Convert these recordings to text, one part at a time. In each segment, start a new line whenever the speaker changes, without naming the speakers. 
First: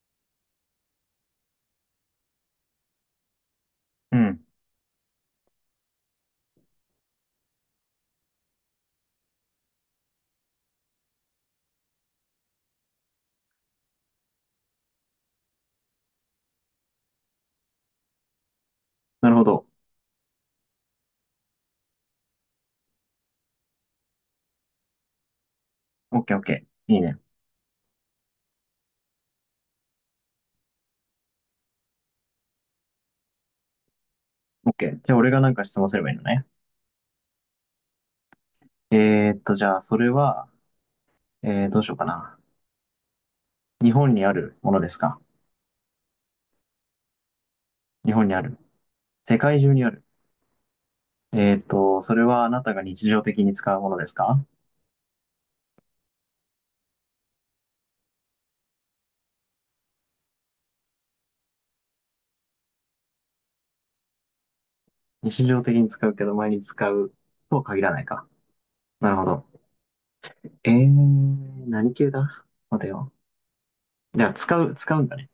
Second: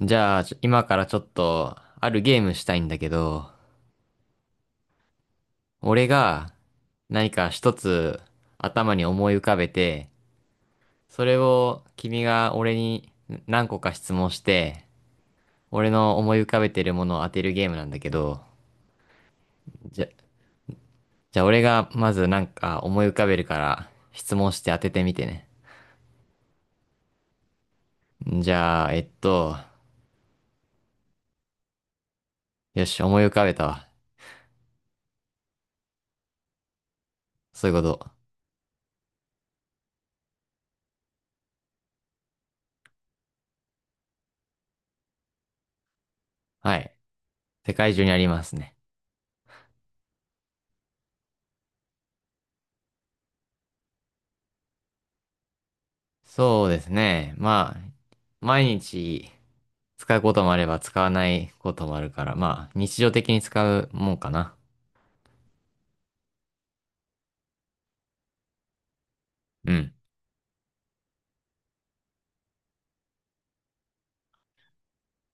じゃあ、今からちょっと、あるゲームしたいんだけど、
うん。
俺が何か一つ頭に思い浮かべて、それを君が俺に何個か質問して、俺の思い浮かべてるものを当てるゲームなんだけど、
なるほど。
じゃ、じゃあ俺がまずなんか思い浮かべるから質問して当ててみてね。
オッケーオッケー。いいね。
じゃあ、よし、思い浮かべたわ。
オッケー。じゃあ俺がなんか質問すればいいのね。
そういうこと。
じゃあそれは、どうしようかな。日本にあるものですか？
はい。世界中に
日
あ
本
り
にあ
ます
る。
ね。
世界中にある。それはあなたが日常的に使うものですか？
そうですね。まあ、毎日、使うこともあれば使わないこともあるから、まあ、日常的に使うもんかな。
日常的に使うけど毎日使うとは限らないか。なるほど。
うん。
何系だ？待てよ。じゃあ使うんだね。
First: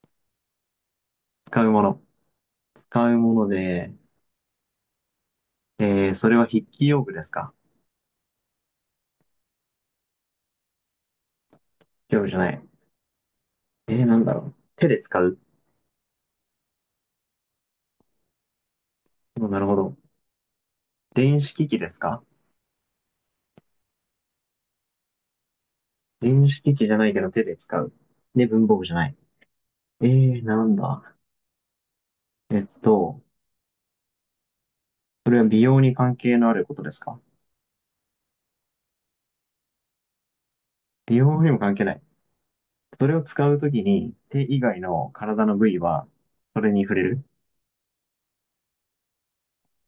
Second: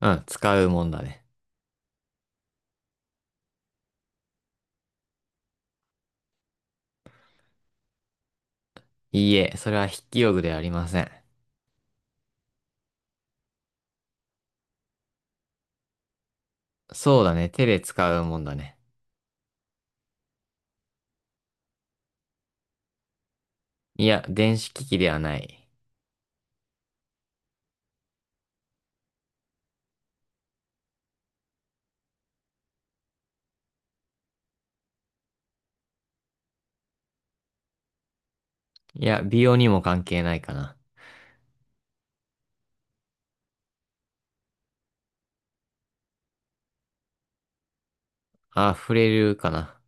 うん、使うもんだね。
使うもの。使うもので、それは筆記用具ですか？
いいえ、それは筆記用具ではありません。
用具じゃない。なんだろう。手で使う？
そうだね、手で使うもんだね。
うん。なるほど。電子機器ですか？
いや、電子機器ではない。
電子機器じゃないけど手で使う。で、文房具じゃない。なんだ。えっと、それは美容に関係のあることですか？
いや、美容にも関係ないかな。
美容にも関係ない。それを使うときに手以外の体の部位はそれに触れる？
あ、触れるかな。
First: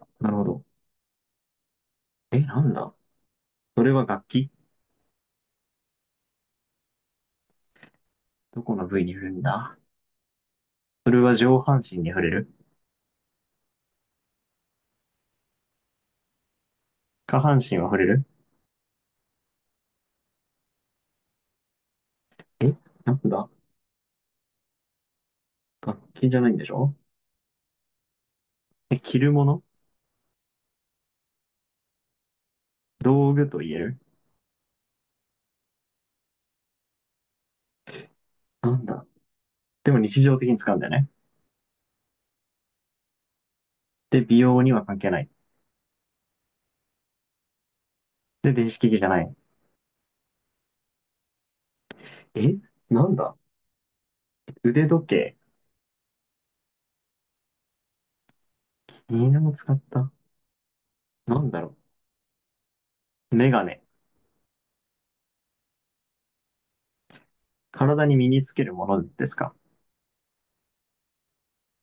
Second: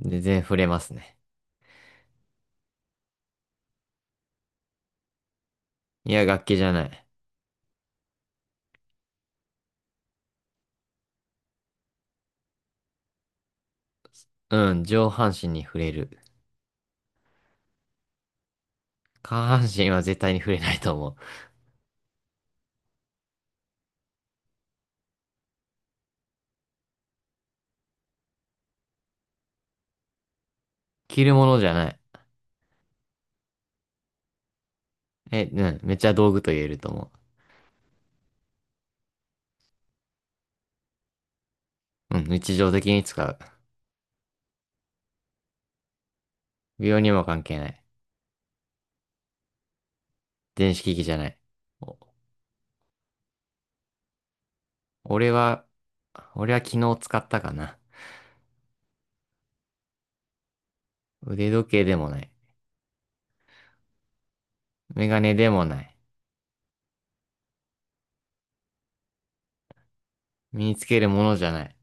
全
なる
然
ほ
触
ど。
れますね。
え、なんだ。それは楽器？
いや、楽器じゃない。
どこの部位に触れるんだ？それは上半身に触れる？
うん、上半身に触れる。
下半身は触れる？
下半身は絶対に触れないと思う。
え、なんだ。楽器じゃないんでしょ？え、着るもの？
着るものじゃない。
道具と言える？
え、うん、めっちゃ道具と言えると思
なんだ。でも日常的に使うんだよね。
う。うん、日常的に使う。
で、美容には関係ない。
美容にも関係ない。
で、電子機器じゃない。
電子機器じゃない。お。
え、なんだ？腕時
俺
計？
は、俺は昨日使ったかな。
犬も使った？なん
腕
だ
時
ろ
計でもない。
う、メガネ。
メガネでもない。
体に身につけるものですか？
身につけるものじゃない。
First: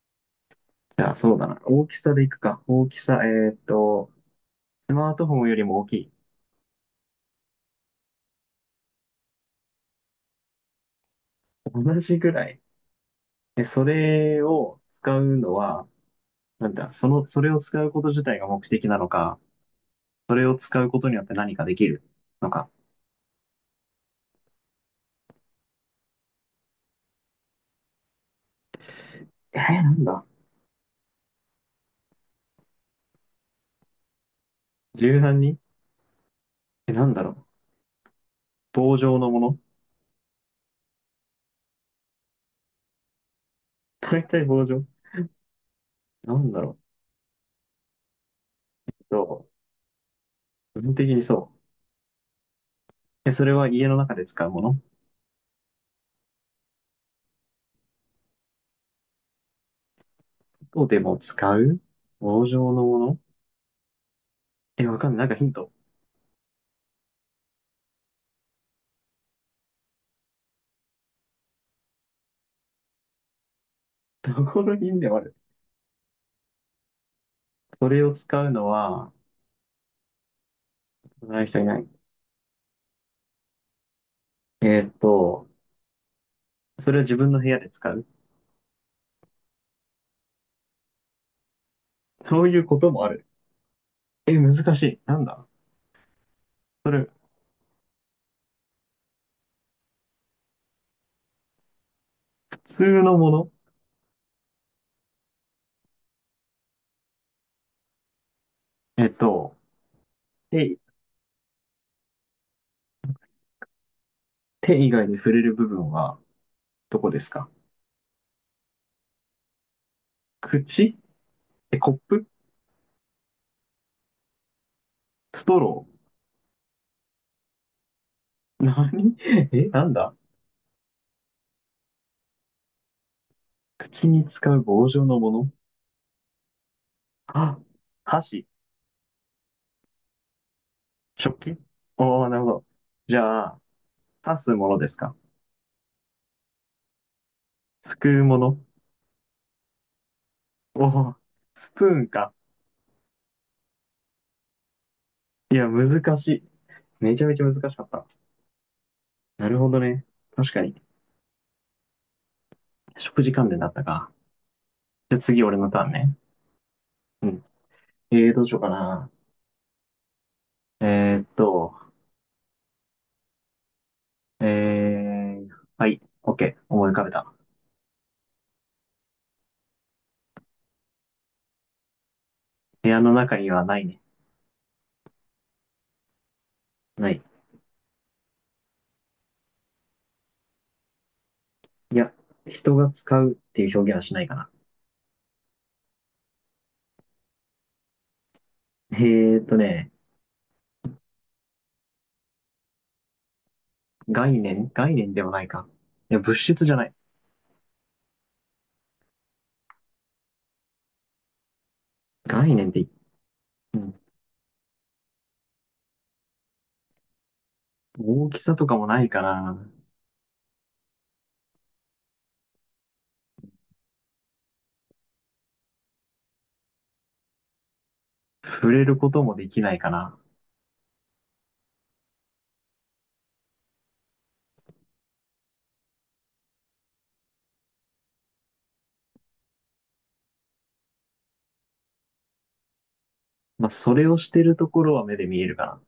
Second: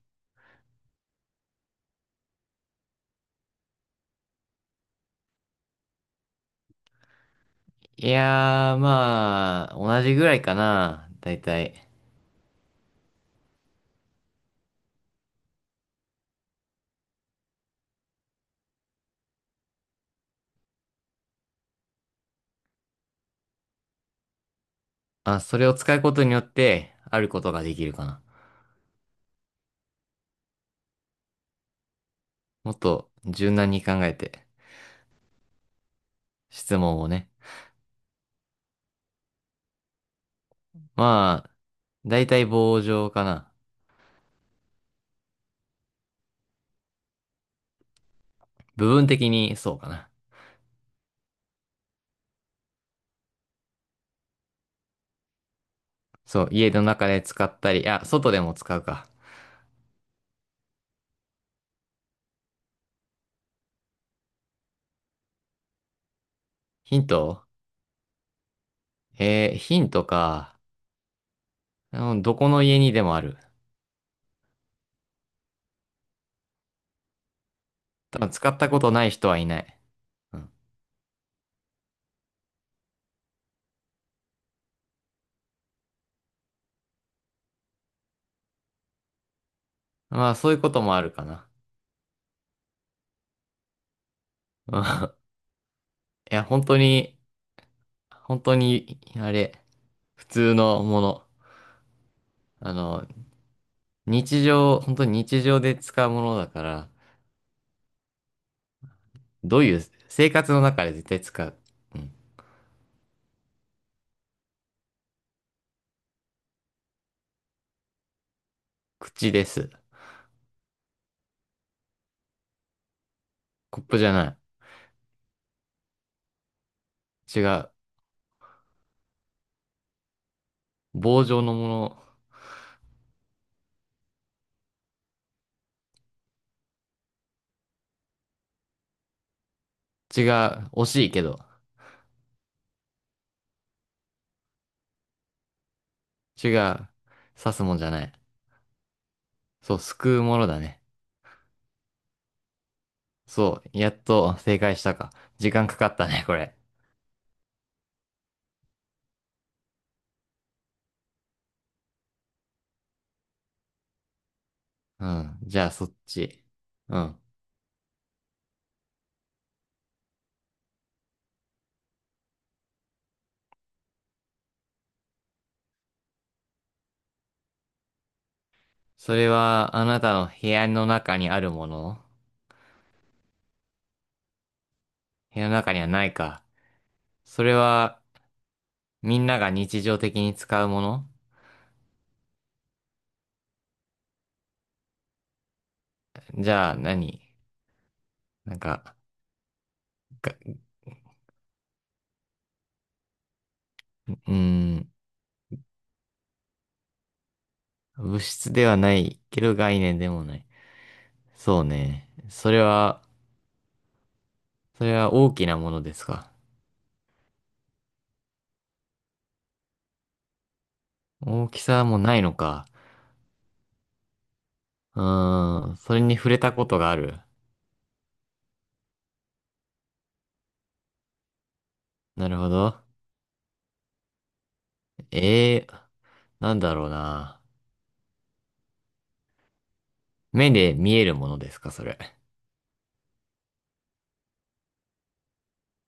じゃあ、そうだな。大きさでいくか。大きさ、スマートフォンよりも大きい。
いやー、まあ、同じぐらいかな。だいたい。
同じぐらい。で、それを使うのは、なんだ、その、それを使うこと自体が目的なのか、それを使うことによって何かできるのか。
あ、それを使うことによって、あることができるかな。
なんだ？
もっと柔軟に考えて、
柔軟に。
質
え、
問
な
を
んだ
ね。
ろう？棒状のもの？
まあ、だいたい棒状かな。
大体棒状？なんだろ？
部分的
そ
にそうかな。
う。基本的にそう。で、それは家の中で使うもの？
そう、家の中で使ったり、あ、外でも使うか。
外でも使う？棒状のもの。え、わかんない。なんかヒント。
ヒント。ヒントか。うん、どこの家にでもある。
どこのヒントもある。それを
多分
使
使
う
っ
の
たことない
は、
人はいない。うん。
使う人いない。えーっと、それは自分の部屋で使う。
まあ、そういうこともあるかな。
そういうこともある。え、難
う
しい。
ん。
なんだ？
いや、本当
それ、
に、本当に、あれ、普通のもの。
普
あ
通
の、
のもの？
日常、本当に日常で使うものだから、
えーっと、
どういう、生活の
手、
中で絶対使う。うん。
手以外で触れる部分は、どこですか？
口です。
口。え、コップ？
コップじゃな
ストロ
い。違う。
ー？何？ え、なんだ？
棒状のもの。
口に使う棒状のもの？あ、箸。
違う。惜しいけ
食
ど。
器？おー、なるほど。じゃあ、刺すものですか？
違う。刺すもんじゃ
す
な
く
い。
うもの？
そう、すくうものだね。
おー、スプーンか。
そう、やっと正解したか。時
い
間
や、
かかった
難
ね、
し
こ
い。
れ。
めちゃめちゃ難しかった。なるほどね。確かに。食事関連だったか。
う
じゃあ
ん。
次、俺
じゃ
の
あ、
タ
そ
ーン
っ
ね。
ち。うん。
うん。どうしようかな。えーっと、えー、はい。OK。思い浮かべた。
それは、あなたの部屋の中にあるもの。
部屋の中にはないね。
部屋の中にはないか。
ない。
それは、みんなが日常的に使うもの。
いや、人が使うっていう表現はしないかな。
じゃあ何、なん
え
か、
ーっとね、
が、う
概
ー
念
ん、
概念でもないか。いや、物質じゃない。
物質ではないけど概念でもない。そうね。そ
概
れ
念って。
は、
うん。
それは大きなものですか。
大きさとかもないかな。
大きさもないのか。うーん、それに触れたことがある。
触れることもできないかな。
なるほど。ええー、なんだろうな。目で見えるものですか、それ。
まあ、それをしてるところは目で見えるかな。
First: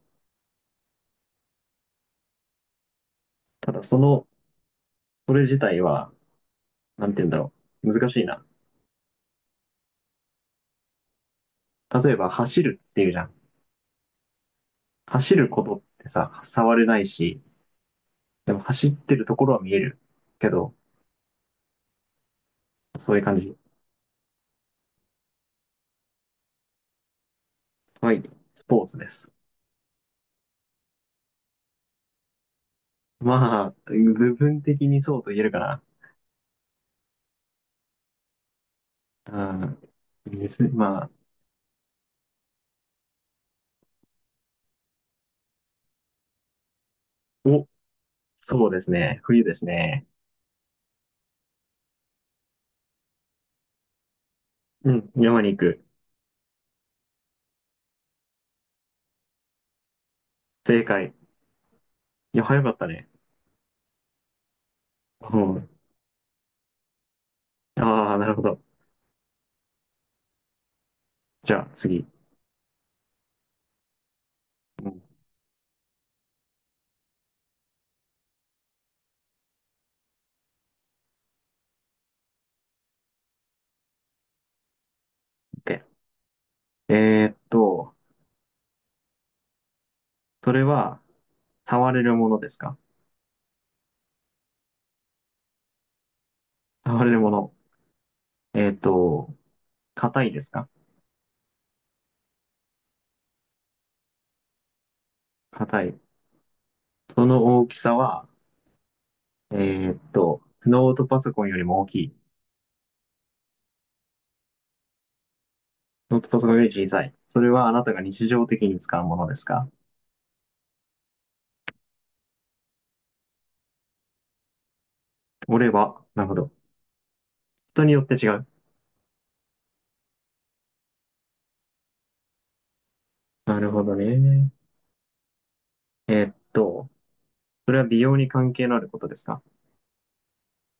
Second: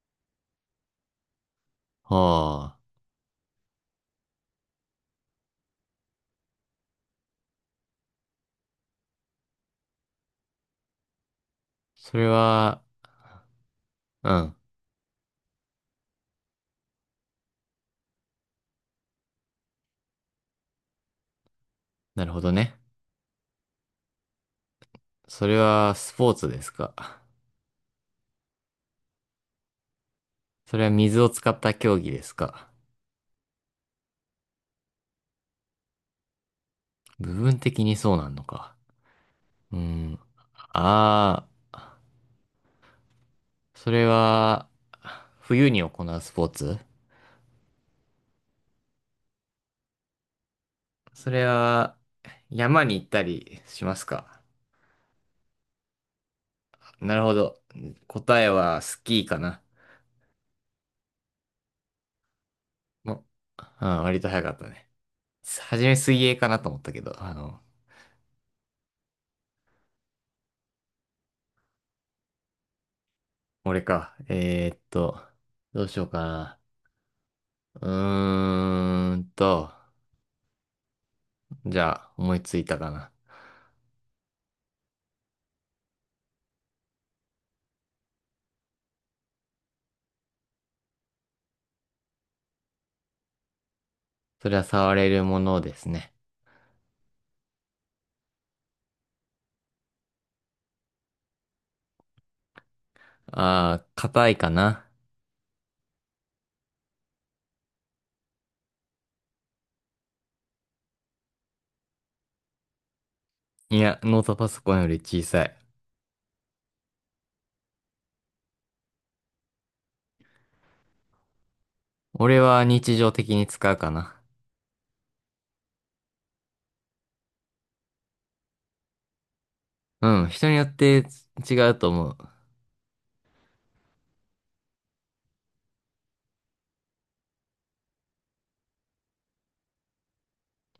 はあ。
ただ、その、それ自体は、なんて言うんだろう。難しいな。例え
それ
ば、走る
は、
っていうじゃん。
うん。
走ることってさ、触れないし、でも走ってるところは見えるけど、
なるほどね。
そういう感じ。
それはスポーツですか。
はい。スポーツです。
それは水を使った競技ですか。
まあ、部分的にそうと言えるか
部分的にそうなんのか。
な。
うん。
うん。ですね。ま
ああ、それは、冬に行うスポーツ。
あ、お、そうですね。冬ですね。
それは、山に行ったりしますか。
うん、山に行く。
なるほど。答えはスキーかな。
正解。いや、早かったね。
も、うん、割と早かったね。
うん。
はじめ水泳かなと思ったけど、
ああ、なるほど。じゃあ、次。
俺か。
うん。
どうしようかな。うーんと、じゃあ、思いついたかな。
OK。 えーっと、それは、触れるものですか？
それは触れるものですね。
触れるもの。えーっと、硬いですか？
あー、硬いかな。
硬い。その大きさは、ノートパソコンよりも大きい。
いや、ノートパソコンより小さい。
ノートパソコンより小さい。それはあなたが日常的に使うものですか？
俺は日常的に使うかな。
俺は、なるほど。人によって違う。
うん、人によって違うと思う。
なるほどね。えーっと、それは美容に関係のあることですか？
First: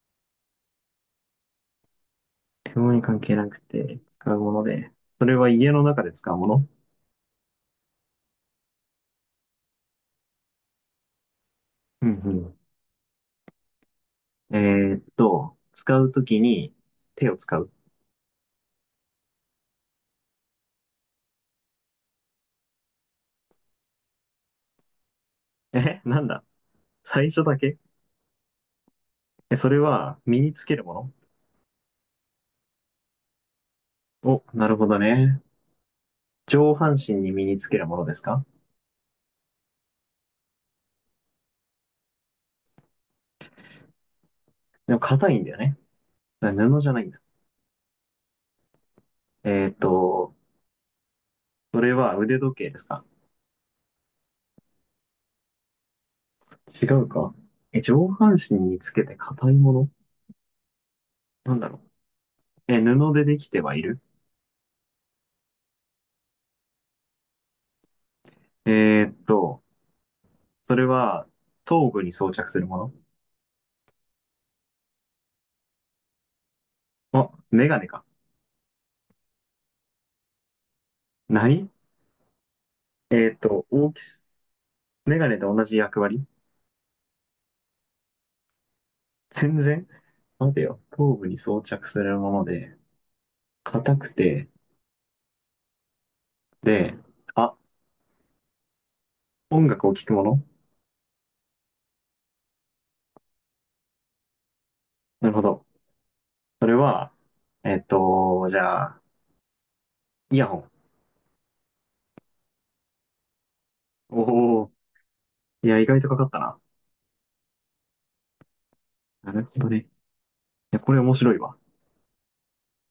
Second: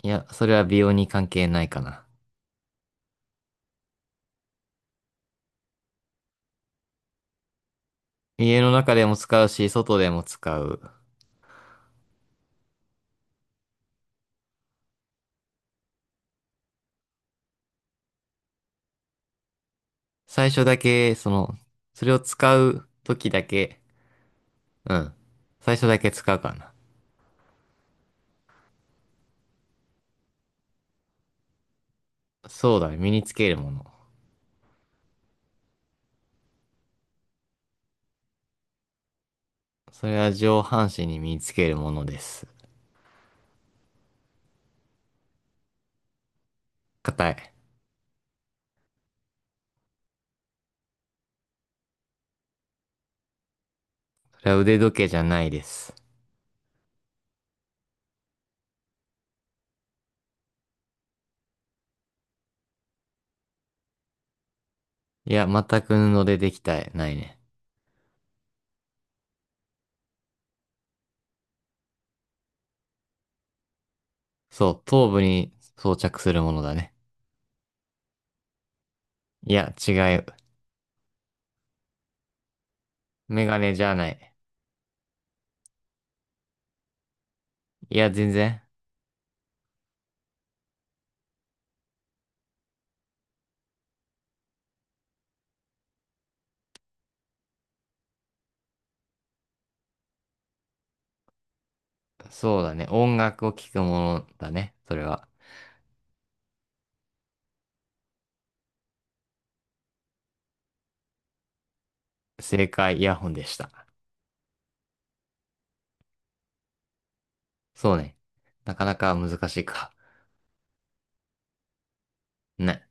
いや、それは美容に関係ないかな。
美容に関係なくて使うもので、それは家の中で使うもの？
家の中でも使うし、外でも使う。
うん、うん。使うときに手を使う。
最初だけ、その、それを使う時だけ、うん。最初だ
え、
け
なん
使う
だ？
かな。
最初だけ？え、それは身につけるも
そうだ、ね、身につけるもの。
の？お、なるほどね。上半身に身につけるものですか？
それは上半身に身につけるものです。
でも硬いんだよね。布じゃないんだ。
硬い。
えーっと、それは腕時計ですか？
それは腕時計じゃないです。
違うか。え、上半身につけて硬いもの。なんだろう。え、布でできてはいる？
いや、全く布でできた、ないね。
えーっと、それは頭部に装着するも
そう、頭部に装着するものだね。
の？あ、メガネか。
いや、違う。
ない。えーっ
メガ
と、
ネじ
大
ゃ
き
ない。
メガネと同じ役割？
いや、全然。
全然。待てよ。頭部に装着するもので、硬くて、で、あ、音楽を聴くもの？
そうだね。音楽を聴くものだね。それは。
なるほど。それは、じゃあ、イヤホン。
正解、イヤホンでした。
おお、いや、意外とかかったな。
そうね。なかなか
なる
難し
ほ
い
どね。い
か。
や、これ面白いわ。
ね。